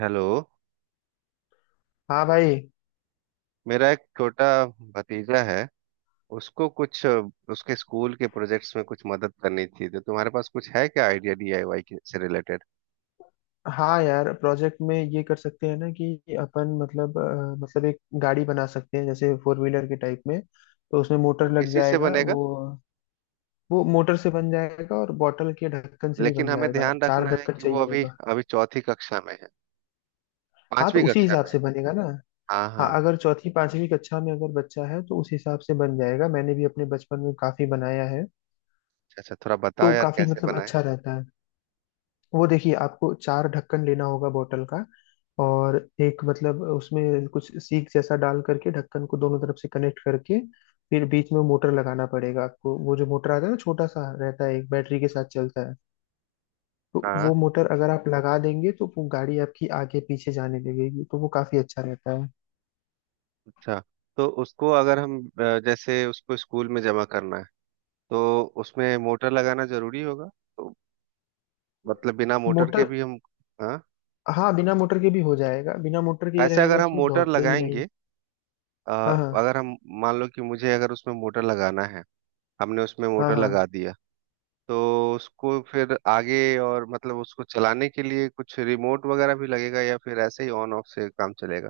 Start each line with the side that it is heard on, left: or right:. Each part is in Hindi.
right: हेलो।
left: हाँ भाई।
right: मेरा एक छोटा भतीजा है। उसको कुछ उसके स्कूल के प्रोजेक्ट्स में कुछ मदद करनी थी, तो तुम्हारे पास कुछ है क्या आइडिया डीआईवाई के से रिलेटेड?
left: हाँ यार, प्रोजेक्ट में ये कर सकते हैं ना कि अपन मतलब एक गाड़ी बना सकते हैं, जैसे फोर व्हीलर के टाइप में। तो उसमें
right: वो
left: मोटर लग
right: किसी से
left: जाएगा,
right: बनेगा?
left: वो मोटर से बन जाएगा और बॉटल के ढक्कन से भी
right: लेकिन
left: बन
right: हमें
left: जाएगा,
right: ध्यान
left: चार
right: रखना है
left: ढक्कन
right: कि वो
left: चाहिए
right: अभी
left: होगा।
right: अभी चौथी कक्षा में है,
left: हाँ, तो
right: पांचवी
left: उसी
right: कक्षा
left: हिसाब
right: में है।
left: से बनेगा ना।
right: हाँ,
left: हाँ,
right: हाँ।
left: अगर चौथी पांचवी कक्षा में अगर बच्चा है तो उस हिसाब से बन जाएगा। मैंने भी अपने बचपन में काफी बनाया है।
right: अच्छा अच्छा, थोड़ा बताओ
left: तो
right: यार,
left: काफी
right: कैसे
left: मतलब
right: बनाए?
left: अच्छा रहता है। वो देखिए, आपको चार ढक्कन लेना होगा बोतल का, और एक मतलब उसमें कुछ सीक जैसा डाल करके ढक्कन को दोनों तरफ से कनेक्ट करके फिर बीच में मोटर लगाना पड़ेगा आपको। वो जो मोटर आता है ना, छोटा सा रहता है, एक बैटरी के साथ चलता है। तो वो
right: हाँ,
left: मोटर अगर आप लगा देंगे तो वो गाड़ी आपकी आगे पीछे जाने लगेगी, तो वो काफी अच्छा रहता है।
right: अच्छा। तो उसको अगर हम जैसे उसको स्कूल में जमा करना है, तो उसमें मोटर लगाना जरूरी होगा? तो मतलब बिना मोटर के
left: मोटर।
right: भी हम? हाँ।
left: हाँ, बिना मोटर के भी हो जाएगा। बिना मोटर के ये
right: ऐसे अगर
left: रहेगा
right: हम
left: कि वो
right: मोटर
left: दौड़े ही नहीं।
right: लगाएंगे? अ,
left: हाँ हाँ।
right: अगर हम मान लो कि मुझे अगर उसमें मोटर लगाना है, हमने उसमें
left: हाँ
right: मोटर
left: हाँ।
right: लगा दिया, तो उसको फिर आगे और मतलब उसको चलाने के लिए कुछ रिमोट वगैरह भी लगेगा, या फिर ऐसे ही ऑन ऑफ से काम चलेगा?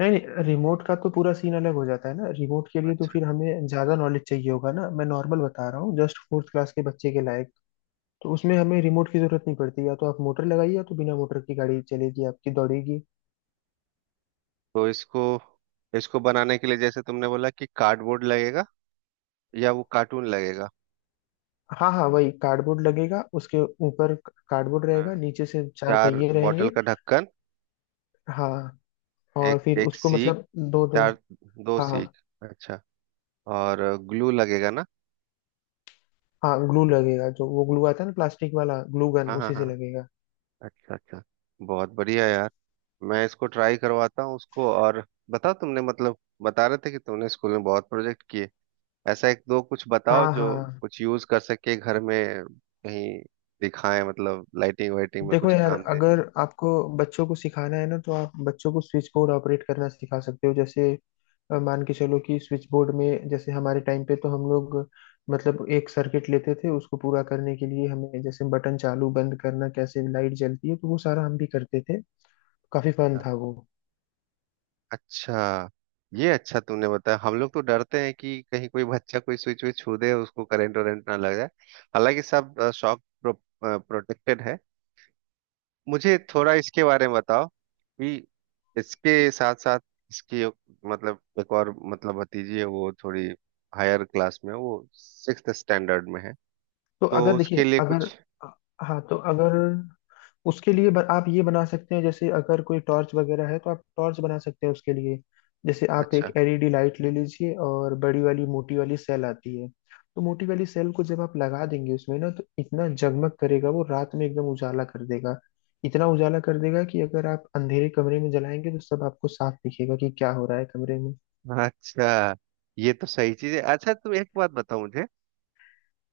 left: नहीं नहीं, रिमोट का तो पूरा सीन अलग हो जाता है ना। रिमोट के लिए तो
right: अच्छा।
left: फिर हमें ज्यादा नॉलेज चाहिए होगा ना। मैं नॉर्मल बता रहा हूँ, जस्ट फोर्थ क्लास के बच्चे के लायक। तो उसमें हमें रिमोट की जरूरत नहीं पड़ती। या तो आप मोटर लगाइए, या तो बिना मोटर की गाड़ी चलेगी आपकी, दौड़ेगी।
right: तो इसको इसको बनाने के लिए जैसे तुमने बोला कि कार्डबोर्ड लगेगा, या वो कार्टून लगेगा?
left: हाँ हाँ, वही कार्डबोर्ड लगेगा, उसके ऊपर कार्डबोर्ड
right: हाँ।
left: रहेगा, नीचे से चार
right: चार
left: पहिए रहेंगे।
right: बॉटल का ढक्कन।
left: हाँ। और
right: एक
left: फिर
right: एक
left: उसको
right: सीख।
left: मतलब दो दो।
right: चार, दो
left: हाँ।
right: सीख। अच्छा। और ग्लू लगेगा ना?
left: हाँ, ग्लू लगेगा। जो वो ग्लू आता है ना, प्लास्टिक वाला ग्लू गन,
right: हाँ, हाँ,
left: उसी से
right: हाँ।
left: लगेगा।
right: अच्छा अच्छा, बहुत बढ़िया यार। मैं इसको ट्राई करवाता हूँ उसको। और बताओ, तुमने मतलब बता रहे थे कि तुमने स्कूल में बहुत प्रोजेक्ट किए। ऐसा एक दो कुछ बताओ
left: हाँ
right: जो
left: हाँ।
right: कुछ यूज कर सके घर में, कहीं दिखाएं, मतलब लाइटिंग वाइटिंग में
left: देखो
right: कुछ
left: यार,
right: काम दे।
left: अगर आपको बच्चों को सिखाना है ना, तो आप बच्चों को स्विच बोर्ड ऑपरेट करना सिखा सकते हो। जैसे मान के चलो कि स्विच बोर्ड में जैसे हमारे टाइम पे तो हम लोग मतलब एक सर्किट लेते थे। उसको पूरा करने के लिए हमें जैसे बटन चालू बंद करना, कैसे लाइट जलती है, तो वो सारा हम भी करते थे। काफी फन
right: अच्छा।
left: था वो।
right: अच्छा, ये अच्छा तुमने बताया। हम लोग तो डरते हैं कि कहीं कोई बच्चा कोई स्विच विच छू दे, उसको करंट वरेंट ना लग जाए। हालांकि सब शॉक प्रोटेक्टेड है। मुझे थोड़ा इसके बारे में बताओ कि इसके साथ साथ इसकी मतलब एक और मतलब भतीजी है, वो थोड़ी हायर क्लास में है, वो सिक्स्थ स्टैंडर्ड में है।
left: तो
right: तो
left: अगर
right: उसके
left: देखिए
right: लिए कुछ?
left: अगर हाँ, तो अगर उसके लिए आप ये बना सकते हैं, जैसे अगर कोई टॉर्च वगैरह है तो आप टॉर्च बना सकते हैं उसके लिए। जैसे आप एक
right: अच्छा
left: एलईडी लाइट ले लीजिए, और बड़ी वाली मोटी वाली सेल आती है। तो मोटी वाली सेल को जब आप लगा देंगे उसमें ना, तो इतना जगमग करेगा वो, रात में एकदम उजाला कर देगा। इतना उजाला कर देगा कि अगर आप अंधेरे कमरे में जलाएंगे तो सब आपको साफ दिखेगा कि क्या हो रहा है कमरे में।
right: अच्छा, ये तो सही चीज है। अच्छा, तुम एक बात बताओ मुझे।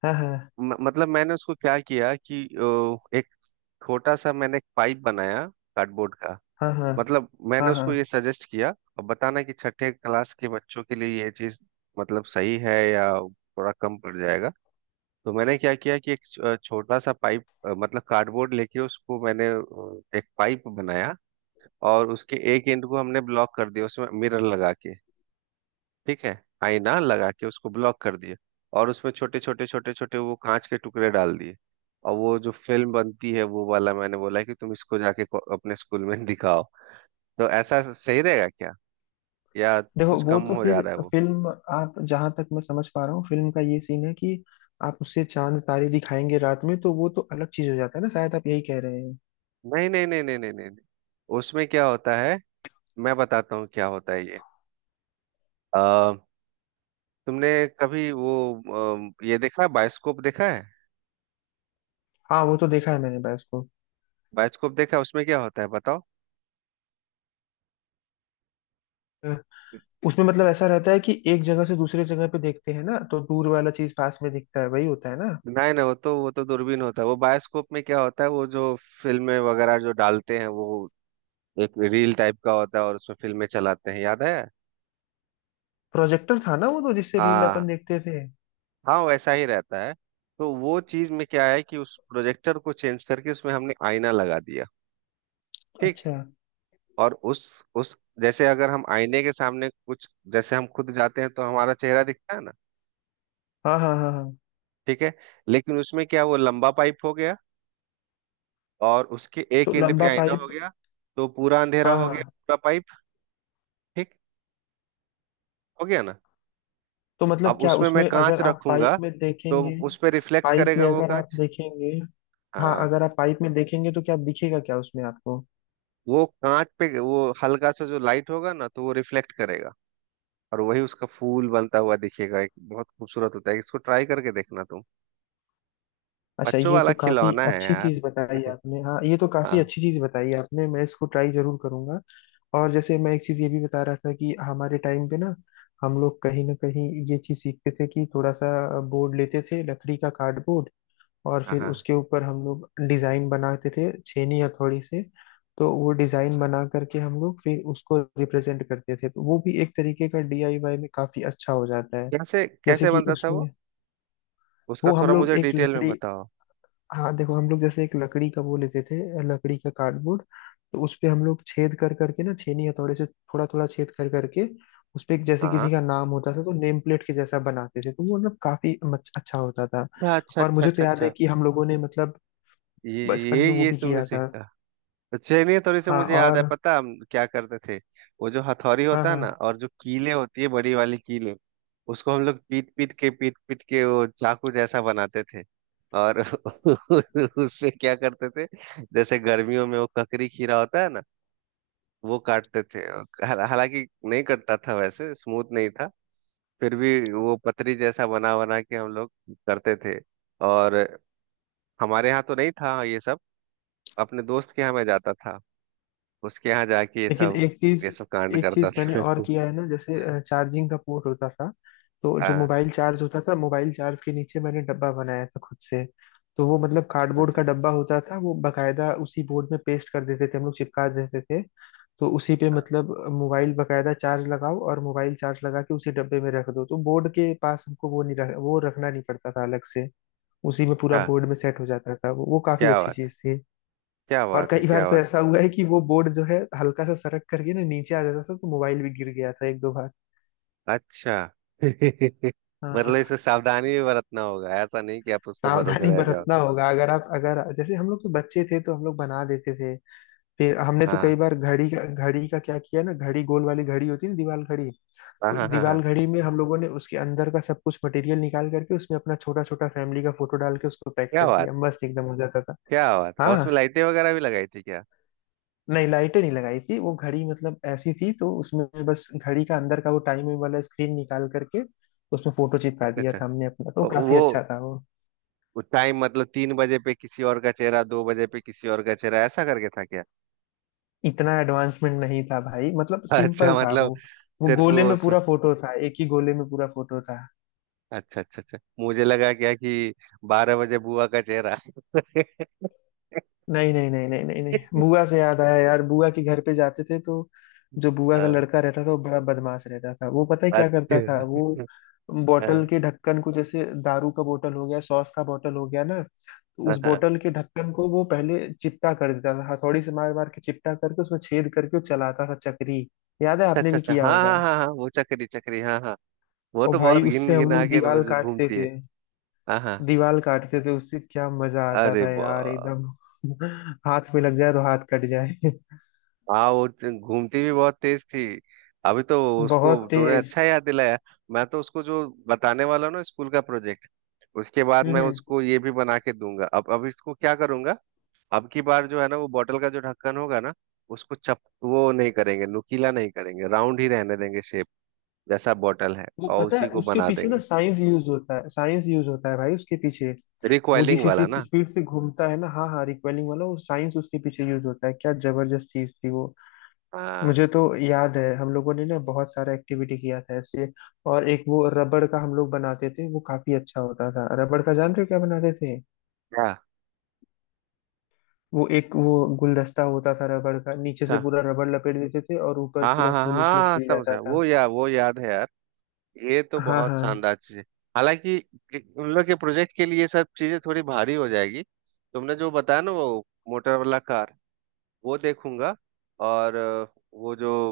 left: हाँ हाँ।
right: मतलब मैंने उसको क्या किया कि एक छोटा सा मैंने एक पाइप बनाया, कार्डबोर्ड का।
left: हाँ हाँ।
right: मतलब मैंने
left: हाँ हाँ।
right: उसको ये सजेस्ट किया। अब बताना कि छठे क्लास के बच्चों के लिए ये चीज मतलब सही है, या थोड़ा कम पड़ जाएगा? तो मैंने क्या किया कि एक छोटा सा पाइप मतलब कार्डबोर्ड लेके उसको मैंने एक पाइप बनाया। और उसके एक एंड को हमने ब्लॉक कर दिया, उसमें मिरर लगा के। ठीक है, आईना लगा के उसको ब्लॉक कर दिया। और उसमें छोटे छोटे छोटे छोटे वो कांच के टुकड़े डाल दिए। और वो जो फिल्म बनती है वो वाला, मैंने बोला कि तुम इसको जाके अपने स्कूल में दिखाओ। तो ऐसा सही रहेगा क्या, या
left: देखो,
right: कुछ
left: वो
right: कम
left: तो
right: हो जा
left: फिर
right: रहा है वो?
left: फिल्म, आप जहां तक मैं समझ पा रहा हूँ फिल्म का ये सीन है कि आप उससे चांद तारे दिखाएंगे रात में, तो वो तो अलग चीज हो जाता है ना, शायद आप यही कह रहे हैं।
right: नहीं नहीं नहीं नहीं नहीं नहीं नहीं। उसमें क्या होता है, मैं बताता हूँ क्या होता है ये। अ, तुमने कभी वो ये देखा है, बायोस्कोप देखा है?
left: हाँ, वो तो देखा है मैंने बस को।
right: बायोस्कोप देखा है, उसमें क्या होता है बताओ?
left: अ, उसमें मतलब ऐसा रहता है कि एक जगह से दूसरे जगह पे देखते हैं ना, तो दूर वाला चीज पास में दिखता है, वही होता है ना।
right: नहीं नहीं, वो तो दूरबीन होता है। वो बायोस्कोप में क्या होता है, वो जो फिल्में वगैरह जो डालते हैं, वो एक रील टाइप का होता है और उसमें फिल्में चलाते हैं, याद है?
left: प्रोजेक्टर था ना वो तो, जिससे रील अपन
right: हाँ,
left: देखते थे।
right: हाँ, वैसा ही रहता है। तो वो चीज में क्या है कि उस प्रोजेक्टर को चेंज करके उसमें हमने आईना लगा दिया। ठीक।
left: अच्छा।
right: और उस जैसे अगर हम आईने के सामने कुछ, जैसे हम खुद जाते हैं तो हमारा चेहरा दिखता है ना?
left: हाँ हाँ। हाँ हाँ।
right: ठीक है। लेकिन उसमें क्या, वो लंबा पाइप हो गया और उसके एक
left: तो
right: एंड पे
left: लंबा
right: आईना हो
left: पाइप।
right: गया, तो पूरा अंधेरा
left: हाँ
right: हो गया
left: हाँ।
right: पूरा पाइप। ठीक हो गया ना?
left: तो मतलब
right: अब
left: क्या
right: उसमें मैं
left: उसमें
right: कांच
left: अगर आप पाइप
right: रखूंगा,
left: में
right: तो
left: देखेंगे।
right: उस पे रिफ्लेक्ट
left: पाइप
right: करेगा
left: में
right: वो
left: अगर आप
right: कांच।
left: देखेंगे। हाँ,
right: हाँ,
left: अगर आप पाइप में देखेंगे तो क्या दिखेगा क्या उसमें आपको।
right: वो कांच पे वो हल्का सा जो लाइट होगा ना, तो वो रिफ्लेक्ट करेगा। और वही उसका फूल बनता हुआ दिखेगा, एक बहुत खूबसूरत होता है, इसको ट्राई करके देखना तुम।
left: अच्छा,
right: बच्चों
left: ये
right: वाला
left: तो काफी
right: खिलौना है
left: अच्छी
right: यार।
left: चीज बताई आपने। हाँ, ये तो काफी
right: हाँ,
left: अच्छी चीज बताई आपने, मैं इसको ट्राई जरूर करूंगा। और जैसे मैं एक चीज ये भी बता रहा था कि हमारे टाइम पे ना हम लोग कहीं ना कहीं ये चीज सीखते थे कि थोड़ा सा बोर्ड लेते थे लकड़ी का, कार्डबोर्ड, और
right: हाँ,
left: फिर
right: हाँ।
left: उसके ऊपर हम लोग डिजाइन बनाते थे छेनी हथौड़ी से। तो वो डिजाइन बना करके हम लोग फिर उसको रिप्रेजेंट करते थे। तो वो भी एक तरीके का डीआईवाई में काफी अच्छा हो जाता है।
right: कैसे
left: जैसे
right: कैसे
left: कि
right: बनता था वो?
left: उसमें
right: उसका
left: वो हम
right: थोड़ा
left: लोग
right: मुझे
left: एक
right: डिटेल में
left: लकड़ी
right: बताओ।
left: हाँ, देखो, हम लोग जैसे एक लकड़ी का वो लेते थे, लकड़ी का कार्डबोर्ड। तो उस पे हम लोग छेद कर करके ना, छेनी हथौड़े से थोड़ा थोड़ा छेद कर करके, उस पे एक जैसे
right: हाँ,
left: किसी का नाम होता था तो नेम प्लेट के जैसा बनाते थे। तो वो मतलब काफी अच्छा होता था।
right: अच्छा अच्छा
left: और मुझे तो
right: अच्छा अच्छा
left: याद है
right: अच्छा।
left: कि हम लोगों ने मतलब
right: ये
left: बचपन
right: ये
left: में वो
right: ये
left: भी
right: तुमने
left: किया था।
right: सीखा? तो चलिए, थोड़ी सी
left: हाँ
right: मुझे याद है,
left: और।
right: पता है हम क्या करते थे? वो जो हथौड़ी
left: हाँ
right: होता है ना,
left: हाँ।
right: और जो कीले होती है, बड़ी वाली कीले, उसको हम लोग पीट पीट के, पीट पीट के वो चाकू जैसा बनाते थे। और उससे क्या करते थे, जैसे गर्मियों में वो ककड़ी खीरा होता है ना, वो काटते थे। हालांकि नहीं कटता था, वैसे स्मूथ नहीं था। फिर भी वो पतरी जैसा बना बना के हम लोग करते थे। और हमारे यहाँ तो नहीं था ये सब, अपने दोस्त के यहाँ मैं जाता था, उसके यहाँ जाके ये
left: लेकिन
right: सब,
left: एक
right: ये
left: चीज
right: सब कांड
left: एक
right: करता
left: चीज मैंने
right: था।
left: और किया है ना, जैसे चार्जिंग का पोर्ट होता था। तो जो
right: हाँ,
left: मोबाइल चार्ज होता था, मोबाइल चार्ज के नीचे मैंने डब्बा बनाया था खुद से। तो वो मतलब कार्डबोर्ड
right: अच्छा
left: का
right: अच्छा,
left: डब्बा होता था, वो बकायदा उसी बोर्ड में पेस्ट कर देते थे हम लोग, चिपका देते थे। तो उसी पे मतलब मोबाइल बकायदा चार्ज लगाओ, और मोबाइल चार्ज लगा के उसी डब्बे में रख दो, तो बोर्ड के पास हमको वो नहीं वो रखना नहीं पड़ता था अलग से। उसी में पूरा
right: हाँ।
left: बोर्ड में सेट हो जाता था वो काफी
right: क्या
left: अच्छी
right: बात है,
left: चीज थी।
right: क्या
left: और
right: बात है,
left: कई बार
right: क्या
left: तो
right: बात
left: ऐसा हुआ है कि वो बोर्ड जो है हल्का सा सरक करके ना नीचे आ जाता था, तो मोबाइल भी गिर गया था एक दो बार।
right: है। अच्छा। मतलब
left: हाँ।
right: इसमें सावधानी भी बरतना होगा, ऐसा नहीं कि आप उसके भरोसे
left: सावधानी
right: रह जाओ।
left: बरतना होगा, अगर आप, अगर जैसे हम लोग तो बच्चे थे तो हम लोग बना देते थे। फिर हमने तो कई
right: हाँ,
left: बार घड़ी का क्या किया ना, घड़ी, गोल वाली घड़ी होती है ना, दीवाल घड़ी।
right: हाँ,
left: तो
right: हाँ, हाँ,
left: दीवाल
right: हाँ।
left: घड़ी में हम लोगों ने उसके अंदर का सब कुछ मटेरियल निकाल करके उसमें अपना छोटा छोटा फैमिली का फोटो डाल के उसको पैक
right: क्या
left: कर
right: बात,
left: दिया, मस्त एकदम हो जाता था।
right: क्या बात। और उसमें
left: हाँ।
right: लाइटें वगैरह भी लगाई थी क्या?
left: नहीं, लाइटें नहीं लगाई थी। वो घड़ी मतलब ऐसी थी, तो उसमें बस घड़ी का अंदर का वो टाइमिंग वाला स्क्रीन निकाल करके उसमें फोटो चिपका दिया
right: अच्छा
left: था हमने अपना, तो
right: अच्छा।
left: काफी
right: वो
left: अच्छा था वो।
right: वो टाइम मतलब 3 बजे पे किसी और का चेहरा, 2 बजे पे किसी और का चेहरा, ऐसा करके था क्या?
left: इतना एडवांसमेंट नहीं था भाई, मतलब
right: अच्छा,
left: सिंपल था वो।
right: मतलब
left: वो
right: सिर्फ वो
left: गोले में
right: उसमें।
left: पूरा फोटो था, एक ही गोले में पूरा फोटो था।
right: अच्छा अच्छा अच्छा, मुझे लगा क्या कि 12 बजे बुआ का चेहरा।
left: नहीं नहीं नहीं नहीं नहीं नहीं, बुआ से याद आया यार, बुआ के घर पे जाते थे तो जो बुआ का
right: हाँ,
left: लड़का रहता था वो बड़ा बदमाश रहता था। वो पता है क्या करता था
right: अच्छा।
left: वो, बोतल
right: हाँ,
left: के ढक्कन को, जैसे दारू का बोतल हो गया, सॉस का बोतल हो गया ना, तो उस
right: हाँ,
left: बोतल के ढक्कन को वो पहले चिपटा कर देता था, हथौड़ी से मार मार के चिपटा करके उसमें छेद करके वो चलाता था चक्री। याद है, आपने
right: अच्छा
left: भी
right: अच्छा,
left: किया
right: हाँ,
left: होगा।
right: हाँ, हाँ, हाँ, वो चक्री चक्री, हाँ, हाँ। वो
left: और
right: तो
left: भाई,
right: बहुत घिन
left: उससे हम
right: घिना
left: लोग
right: के
left: दीवार
right: रोज
left: काटते
right: घूमती है।
left: थे।
right: हाँ, हाँ,
left: दीवार काटते थे उससे, क्या मजा आता
right: अरे
left: था
right: बा।
left: यार एकदम। हाथ पे लग जाए तो हाथ कट जाए।
right: हाँ, वो घूमती भी बहुत तेज थी। अभी तो उसको
left: बहुत
right: तुमने
left: तेज।
right: अच्छा याद दिलाया। मैं तो उसको जो बताने वाला हूँ ना, स्कूल का प्रोजेक्ट, उसके बाद मैं
left: हम्म
right: उसको ये भी बना के दूंगा। अब इसको क्या करूंगा, अब की बार जो है ना, वो बॉटल का जो ढक्कन होगा ना, उसको चप वो नहीं करेंगे, नुकीला नहीं करेंगे, राउंड ही रहने देंगे शेप, जैसा बॉटल है
left: वो
right: और
left: पता है
right: उसी को
left: उसके
right: बना
left: पीछे ना
right: देंगे।
left: साइंस यूज होता है, साइंस यूज होता है भाई उसके पीछे। वो जिस
right: रिकॉइलिंग वाला ना?
left: स्पीड से घूमता है ना, हाँ हाँ, रिकॉइलिंग वाला, वो साइंस उसके पीछे यूज होता है, क्या जबरदस्त चीज थी वो।
right: हाँ।
left: मुझे तो याद है हम लोगों ने ना बहुत सारा एक्टिविटी किया था ऐसे। और एक वो रबड़ का हम लोग बनाते थे, वो काफी अच्छा होता था। रबड़ का जानते हो क्या बनाते थे,
right: क्या
left: वो एक वो गुलदस्ता होता था रबड़ का, नीचे
right: अच्छा।
left: से पूरा रबड़ लपेट देते थे और ऊपर
right: हाँ, हाँ,
left: पूरा
right: हाँ,
left: फूल
right: हाँ,
left: उसमें
right: हाँ,
left: खिल जाता
right: समझा
left: था।
right: वो, या वो याद है यार, ये तो
left: हाँ
right: बहुत
left: हाँ।
right: शानदार चीज है। हालांकि उन लोग के प्रोजेक्ट के लिए सब चीजें थोड़ी भारी हो जाएगी। तुमने जो बताया ना वो मोटर वाला कार, वो देखूंगा। और वो जो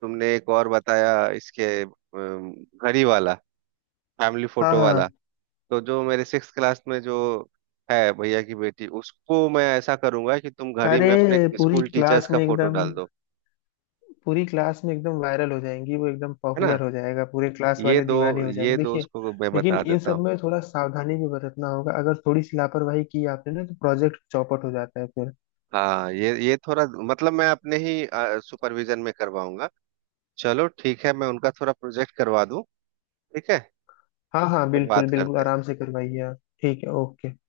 right: तुमने एक और बताया, इसके घड़ी वाला फैमिली
left: हाँ
right: फोटो
left: हाँ
right: वाला।
left: हाँ।
right: तो जो मेरे 6 क्लास में जो है भैया की बेटी, उसको मैं ऐसा करूंगा कि तुम घड़ी में अपने
left: अरे पूरी
right: स्कूल टीचर्स
left: क्लास
right: का
left: में
right: फोटो
left: एकदम,
right: डाल दो।
left: पूरी क्लास में एकदम वायरल हो जाएंगी वो, एकदम
right: है ना?
left: पॉपुलर हो जाएगा, पूरे क्लास
right: ये
left: वाले
right: दो,
left: दीवाने हो
right: ये
left: जाएंगे
right: दो
left: देखिए।
right: उसको मैं
left: लेकिन
right: बता
left: इन
right: देता हूँ।
left: सब में थोड़ा सावधानी भी बरतना होगा, अगर थोड़ी सी लापरवाही की आपने ना तो प्रोजेक्ट चौपट हो जाता है फिर।
right: हाँ, ये थोड़ा मतलब मैं अपने ही सुपरविजन में करवाऊंगा। चलो ठीक है, मैं उनका थोड़ा प्रोजेक्ट करवा दूं, ठीक है,
left: हाँ हाँ,
right: फिर
left: बिल्कुल
right: बात
left: बिल्कुल,
right: करते हैं।
left: आराम से करवाइए आप। ठीक है, ओके।